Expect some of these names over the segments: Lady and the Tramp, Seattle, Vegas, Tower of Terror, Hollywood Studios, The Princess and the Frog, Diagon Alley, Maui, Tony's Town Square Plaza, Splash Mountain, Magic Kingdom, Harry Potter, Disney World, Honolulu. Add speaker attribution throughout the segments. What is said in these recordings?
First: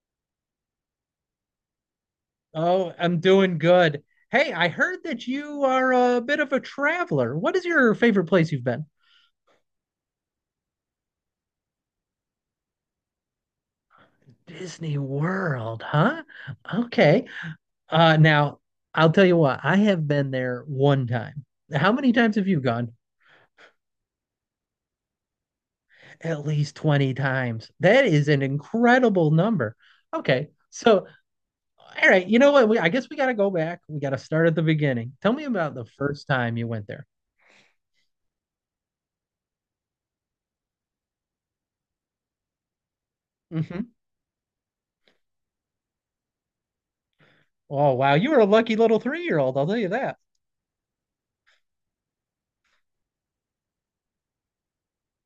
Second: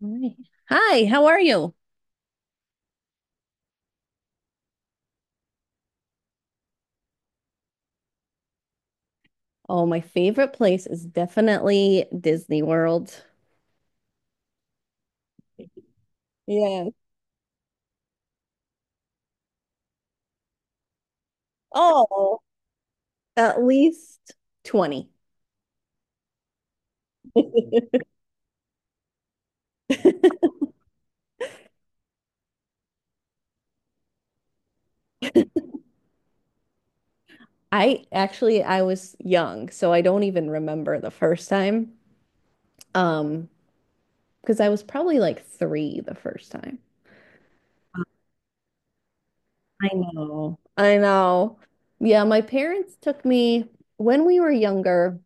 Speaker 1: Right. Hi, how are you?
Speaker 2: Oh, I'm doing good. Hey, I heard that you are a bit of a traveler. What is your favorite place you've been?
Speaker 1: Oh, my favorite place is definitely Disney World.
Speaker 2: Disney World, huh?
Speaker 1: Yeah.
Speaker 2: Okay. Now, I'll tell you what, I have been there one time. How many times
Speaker 1: Oh,
Speaker 2: have you gone?
Speaker 1: at least 20.
Speaker 2: At least 20 times. That is an incredible number. Okay. So, all right, you know what? I guess we got to go back. We got to start at the beginning. Tell me about the first time you went there.
Speaker 1: I was young, so I don't even remember the first time. Um,
Speaker 2: Hmm.
Speaker 1: because I was probably like three the first time.
Speaker 2: Oh, wow. You were a lucky little 3-year-old, I'll tell
Speaker 1: I
Speaker 2: you that.
Speaker 1: know. I know. Yeah, my parents took me when we were younger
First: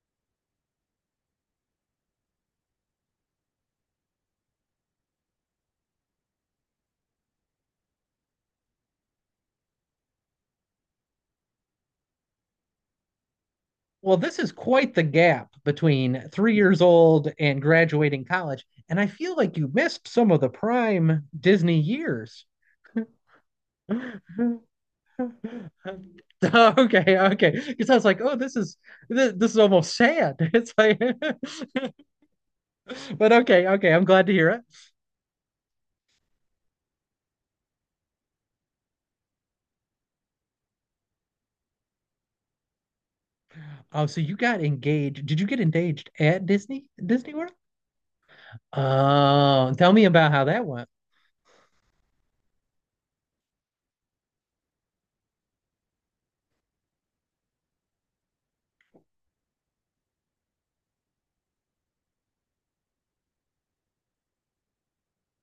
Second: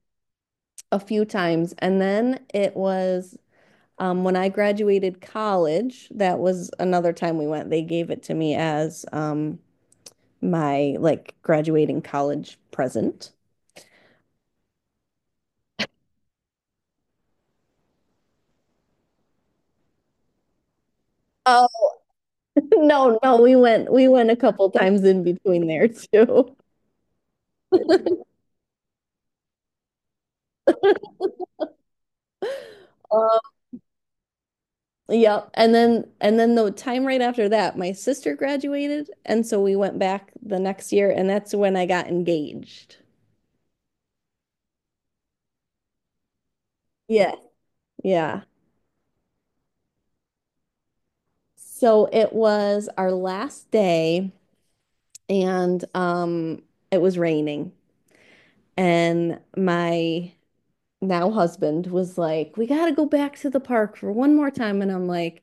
Speaker 1: a few times, and then it was when I graduated college, that was another time we went. They gave it to me as my like graduating college present.
Speaker 2: Well, this is quite the gap between 3 years old and graduating college, and I feel like you missed some of the prime Disney
Speaker 1: Oh,
Speaker 2: years.
Speaker 1: no, we went a couple times in between there too.
Speaker 2: Okay, okay. Because I was like, oh, this is this, this is almost sad. It's like, but
Speaker 1: Um,
Speaker 2: okay, okay. I'm glad to hear it.
Speaker 1: yep. And then the time right after that, my sister graduated, and so we went back the next year, and that's when I got engaged.
Speaker 2: Oh, so you got engaged? Did you get engaged at Disney
Speaker 1: Yeah,
Speaker 2: World?
Speaker 1: yeah.
Speaker 2: Oh, tell me about how that went.
Speaker 1: So it was our last day, and it was raining. And my now husband was like, "We got to go back to the park for one more time." And I'm like,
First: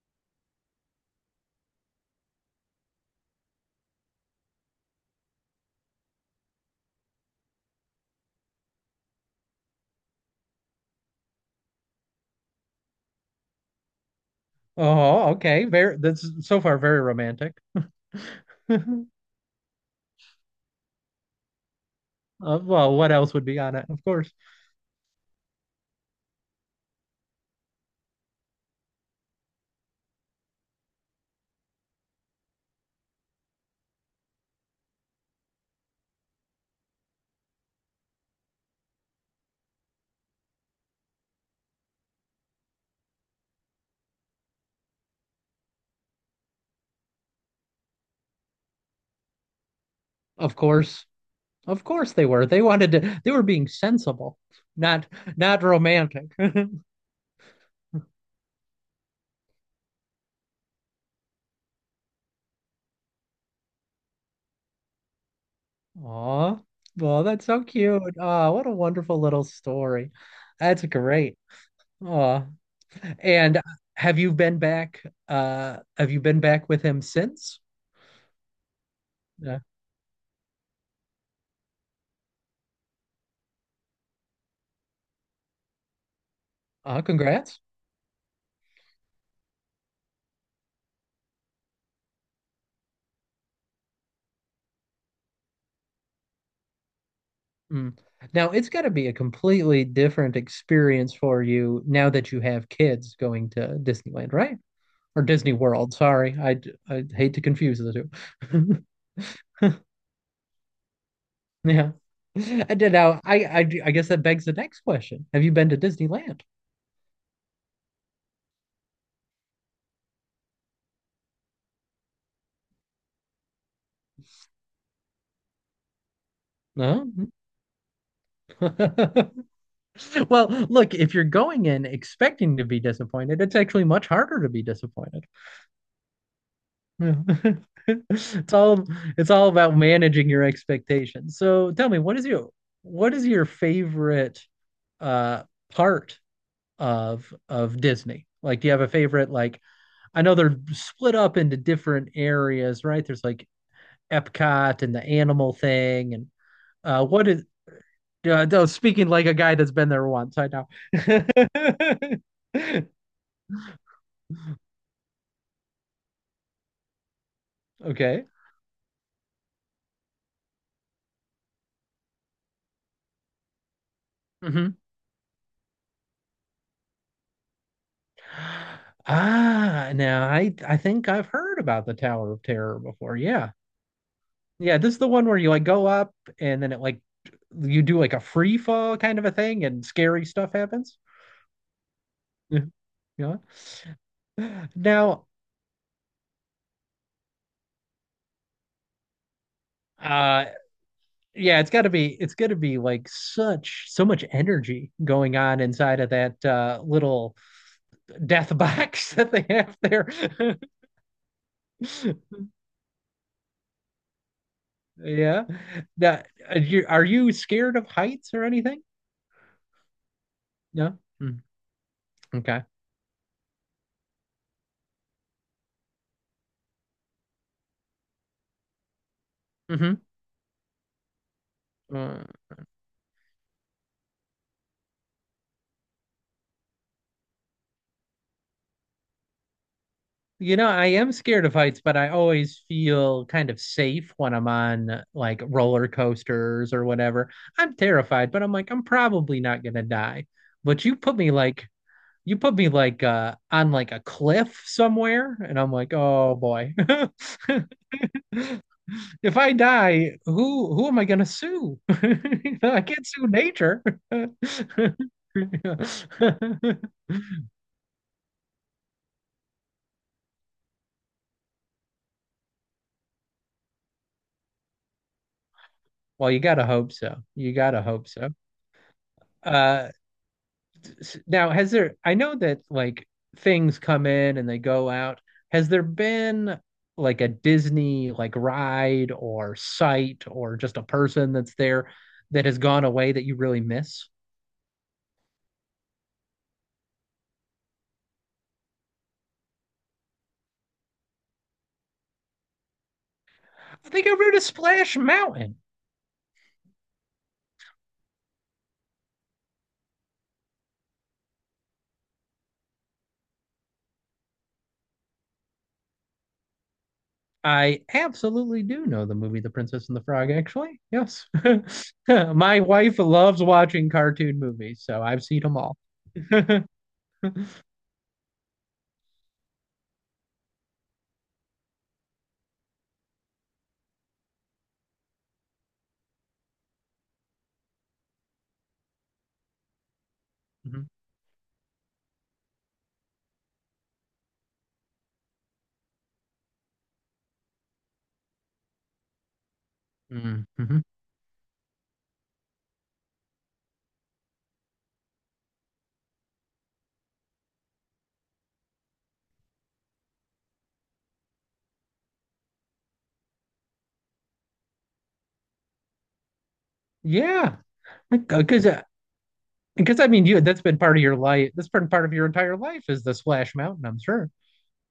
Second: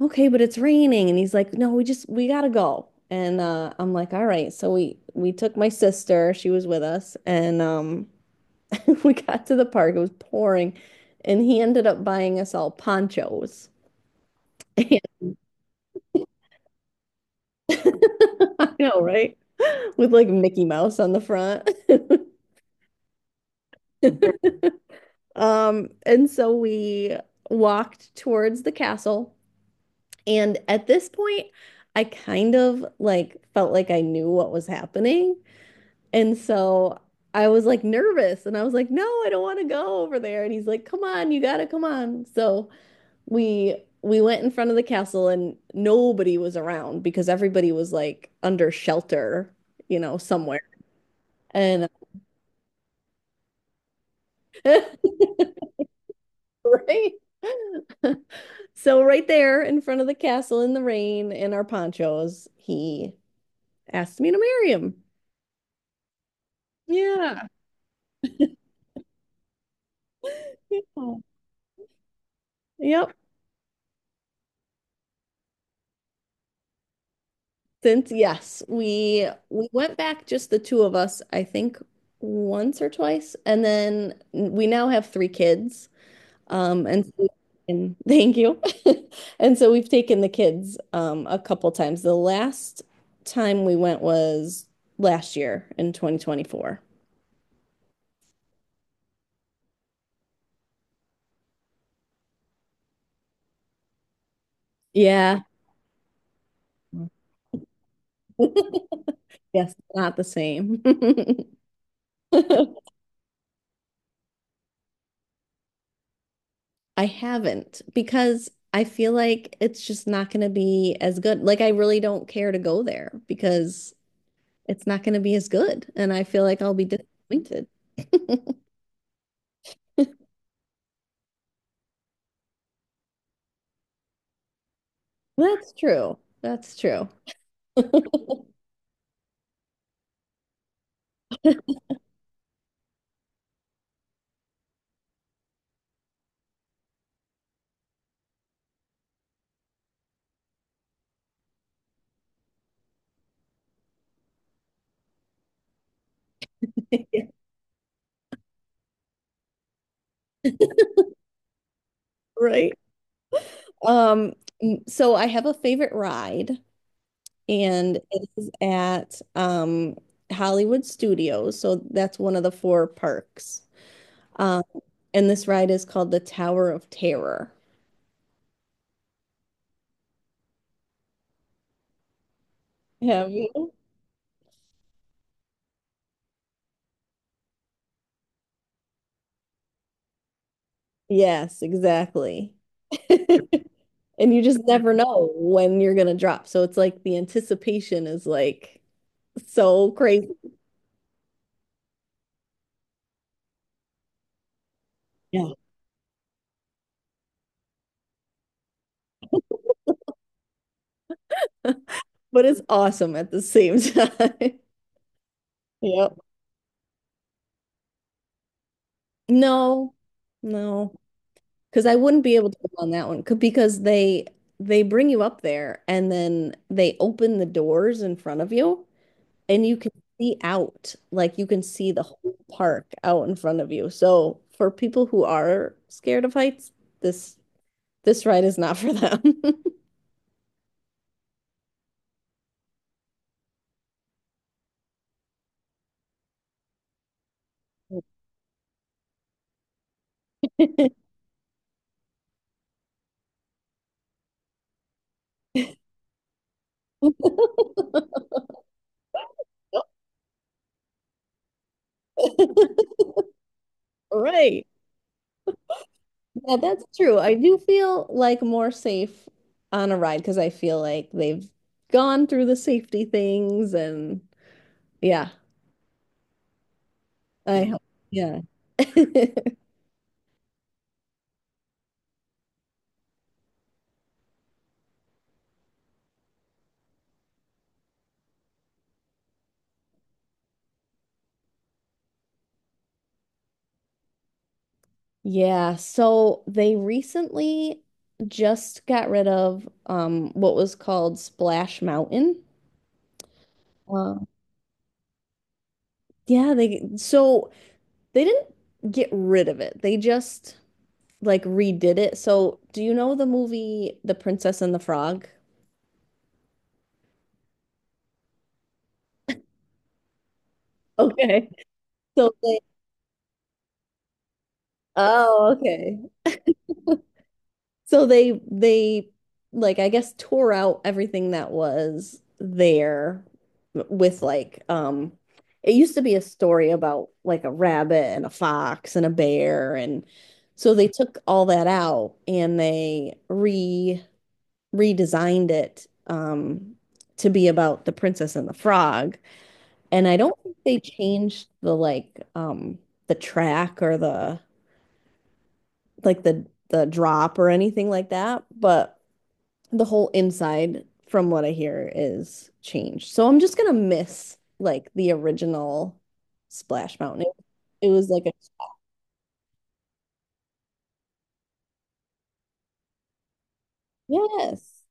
Speaker 1: "Okay, but it's raining." And he's like, "No, we got to go." And I'm like, "All right." So we took my sister, she was with us, and we got to the park. It was pouring. And he ended up buying us all ponchos. I
Speaker 2: Oh, okay. Very. That's so far very romantic.
Speaker 1: know, right? With like Mickey Mouse on the front.
Speaker 2: Well, what else would be on it?
Speaker 1: And so we walked towards the castle. And at this point, I kind of like felt like I knew what was happening. And so I was like nervous and I was like, no, I don't want to go over there. And he's like, come on, you gotta come on. So we went in front of the castle and nobody was around because everybody was like under shelter, you know,
Speaker 2: Of
Speaker 1: somewhere.
Speaker 2: course, of
Speaker 1: And
Speaker 2: course they were. They wanted to. They were being sensible, not not romantic.
Speaker 1: right. So right there in front of the castle in the rain in our ponchos, he asked me to marry him.
Speaker 2: Aw, well, that's
Speaker 1: Yeah.
Speaker 2: so cute. Ah, what a wonderful little story.
Speaker 1: Yeah.
Speaker 2: That's great. Aw,
Speaker 1: Yep.
Speaker 2: and have you been back? Have you been back with him since?
Speaker 1: Since yes, we
Speaker 2: Yeah.
Speaker 1: we went back just the two of us, I think once or twice, and then we now have three kids.
Speaker 2: Ah,
Speaker 1: And so-
Speaker 2: congrats.
Speaker 1: and thank you. And so we've taken the kids a couple times. The last time we went was last year in 2024.
Speaker 2: Mm. Now it's got to be a completely different experience for you now that you have kids going to Disneyland, right? Or
Speaker 1: Yeah.
Speaker 2: Disney World. Sorry, I hate to confuse the two.
Speaker 1: Yes, not the same.
Speaker 2: Yeah, I did. Now, I guess that begs the next question: Have you been to Disneyland?
Speaker 1: I haven't because I feel like it's just not going to be as good. Like, I really don't care to go there because it's not going to be as good. And I feel like I'll be
Speaker 2: No.
Speaker 1: disappointed.
Speaker 2: Well, look, if you're going in expecting to be disappointed, it's actually much harder to be disappointed.
Speaker 1: That's true. That's true.
Speaker 2: Yeah. it's all it's all about managing your expectations. So tell me, what is your favorite uh part of Disney? Like, do you have a favorite, like, I know they're split up into different areas, right? There's like Epcot and the animal thing, and what is? No, speaking like a guy that's been there once. I know.
Speaker 1: Right. Um, so I have a favorite ride, and
Speaker 2: Okay.
Speaker 1: it is at Hollywood Studios. So that's one of the four parks. Um,
Speaker 2: Hmm.
Speaker 1: and this ride is called the Tower of Terror.
Speaker 2: Ah, now I think I've heard about the Tower of Terror before.
Speaker 1: Have
Speaker 2: Yeah,
Speaker 1: you?
Speaker 2: yeah. This is the one where you like go up and then it like you do like a free fall kind of a thing, and scary stuff happens.
Speaker 1: Yes, exactly.
Speaker 2: Yeah. Yeah.
Speaker 1: And you just never
Speaker 2: Now,
Speaker 1: know when you're gonna drop. So it's like the anticipation is like so crazy.
Speaker 2: uh, yeah, it's got to be like such so much energy going
Speaker 1: Yeah.
Speaker 2: on inside of that little death box that they have there.
Speaker 1: But it's awesome at the same time.
Speaker 2: Yeah.
Speaker 1: Yep.
Speaker 2: Are you scared of heights or anything?
Speaker 1: No, no.
Speaker 2: No. Mm,
Speaker 1: Because I wouldn't be able to
Speaker 2: okay.
Speaker 1: go on that one because they bring you up there and then they open the doors in front of you and you can
Speaker 2: Hmm.
Speaker 1: see out. Like you can see the
Speaker 2: Uh,
Speaker 1: whole park out in front of you. So for people who are scared of heights, this this ride is not for them.
Speaker 2: I am scared of heights, but I always feel kind of safe when I'm on like roller coasters or whatever. I'm terrified, but I'm like, I'm probably not gonna die. But you put me like you put me like on like a cliff somewhere and I'm like, oh boy. If I die, who am I gonna sue? I can't sue nature.
Speaker 1: Right. Yeah,
Speaker 2: Yeah.
Speaker 1: that's true. I do feel like more safe on a ride because I feel like they've gone through the safety things and yeah,
Speaker 2: Well, you gotta hope so, you
Speaker 1: I hope.
Speaker 2: gotta hope so
Speaker 1: Yeah.
Speaker 2: uh Now, I know that, like, things come in and they go out. Has there been like a Disney like ride or site or just a person that's there that has gone away that you really miss?
Speaker 1: Yeah, so they recently just got rid of what was called Splash Mountain.
Speaker 2: I think I
Speaker 1: Wow.
Speaker 2: rode a Splash Mountain.
Speaker 1: Yeah, they so they didn't get rid of it. They just like redid it. So, do you know the movie The Princess and the Frog?
Speaker 2: I absolutely do know the movie The Princess and the Frog, actually. Yes.
Speaker 1: Okay. So they,
Speaker 2: My wife loves watching cartoon movies, so I've seen
Speaker 1: oh,
Speaker 2: them all.
Speaker 1: okay. So they like I guess tore out everything that was there with like it used to be a story about like a rabbit and a fox and a bear and so they took all that out and they re redesigned it to be about the princess and the frog. And I don't
Speaker 2: Mhm.
Speaker 1: think they
Speaker 2: Mhm.
Speaker 1: changed the like the track or the like the drop or anything like that, but the whole inside, from what I hear, is changed. So I'm just gonna miss like the original Splash Mountain.
Speaker 2: Yeah,
Speaker 1: It was like a
Speaker 2: because Because I mean, you that's been part of your life. That's been part of your entire life is the Splash Mountain, I'm sure.
Speaker 1: yes.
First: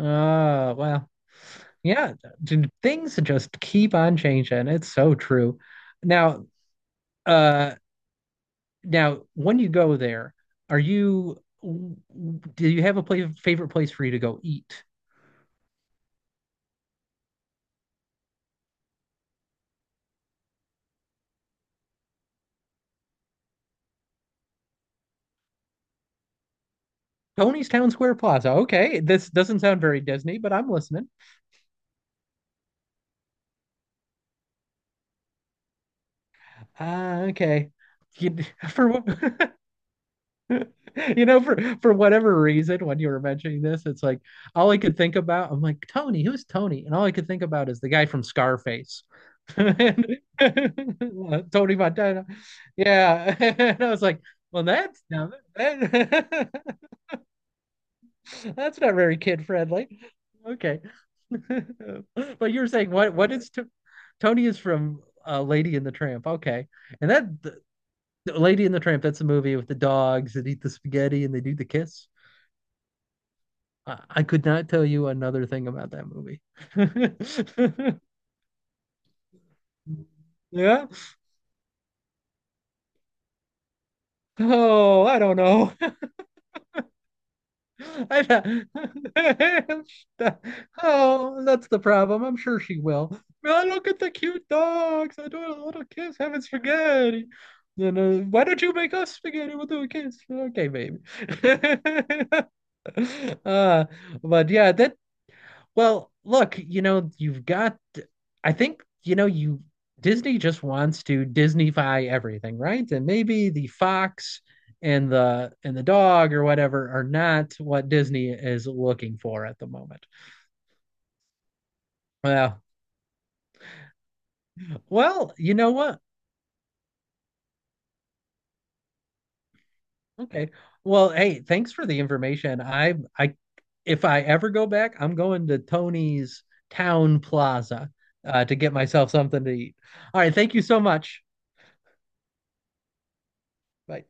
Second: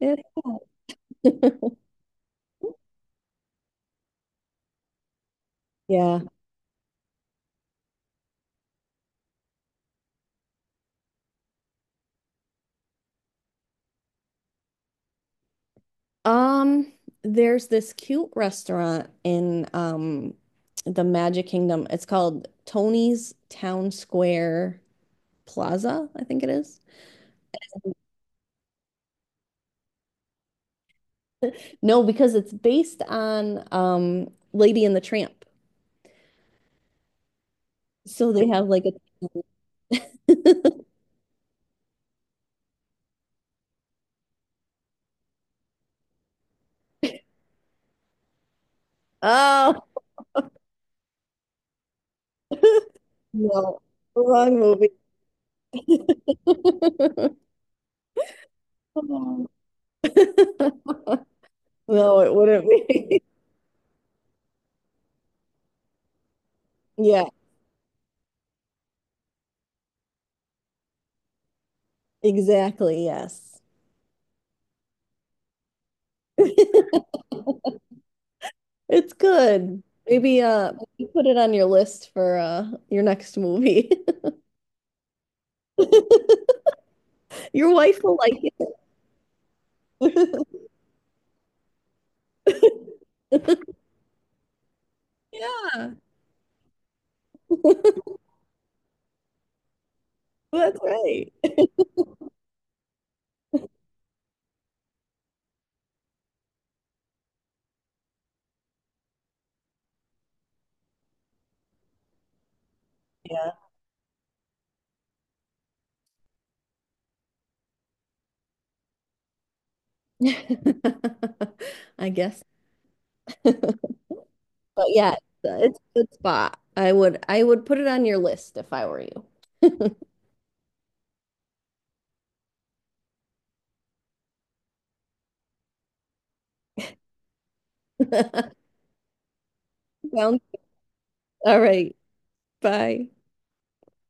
Speaker 1: It-
Speaker 2: Well, yeah, things just keep on changing. It's so true.
Speaker 1: yeah.
Speaker 2: Now, uh, now when you go there, are you w- w- do you have favorite place for you to go eat?
Speaker 1: Um, there's this cute restaurant in the Magic Kingdom. It's called Tony's Town Square Plaza, I think it is.
Speaker 2: Tony's Town Square Plaza. Okay, this doesn't sound very Disney, but I'm listening.
Speaker 1: No, because it's based on Lady and the Tramp.
Speaker 2: Ah, okay.
Speaker 1: So
Speaker 2: You-
Speaker 1: they have like
Speaker 2: for
Speaker 1: a
Speaker 2: what? You know, for for whatever reason, when you were mentioning this, it's like all I could think about. I'm like, Tony, who's Tony? And all I could think about is the guy from Scarface,
Speaker 1: oh
Speaker 2: and, Tony Montana. Yeah,
Speaker 1: no,
Speaker 2: and I was like,
Speaker 1: wrong
Speaker 2: well,
Speaker 1: movie.
Speaker 2: that's not that, that's not very
Speaker 1: Oh.
Speaker 2: kid friendly. Okay,
Speaker 1: No, it
Speaker 2: but you
Speaker 1: wouldn't
Speaker 2: were saying what?
Speaker 1: be.
Speaker 2: What is Tony is from Lady and the Tramp? Okay, and that,
Speaker 1: Yeah,
Speaker 2: the Lady and the Tramp. That's a movie with the dogs that eat the spaghetti and they do the kiss.
Speaker 1: exactly. Yes.
Speaker 2: I could not tell you another thing about that movie.
Speaker 1: It's good. Maybe
Speaker 2: Yeah.
Speaker 1: maybe put it on your list for your next movie.
Speaker 2: Oh, I don't know.
Speaker 1: Your wife will
Speaker 2: I
Speaker 1: like
Speaker 2: don't- Oh, that's the problem. I'm sure she will.
Speaker 1: it.
Speaker 2: Oh, look at the cute dogs. I do a little to
Speaker 1: Yeah.
Speaker 2: kiss having spaghetti. Then why don't you make us spaghetti? We'll do a kiss. Okay,
Speaker 1: That's
Speaker 2: baby.
Speaker 1: right.
Speaker 2: Uh, but yeah, that well, look, you've got, I think, you know, you Disney just wants to Disneyfy everything, right? And maybe
Speaker 1: Yeah.
Speaker 2: the fox and the dog or whatever are not what Disney is looking for at the moment.
Speaker 1: I guess.
Speaker 2: Well,
Speaker 1: But yeah,
Speaker 2: you know
Speaker 1: it's a
Speaker 2: what?
Speaker 1: good spot. I would put it on your list if I were you.
Speaker 2: Okay. Well, hey, thanks for the information. I If I ever go back, I'm going to Tony's Town Plaza to get myself something to eat. All right,
Speaker 1: Sounds
Speaker 2: thank you so much.
Speaker 1: all right. Bye.
Speaker 2: Bye.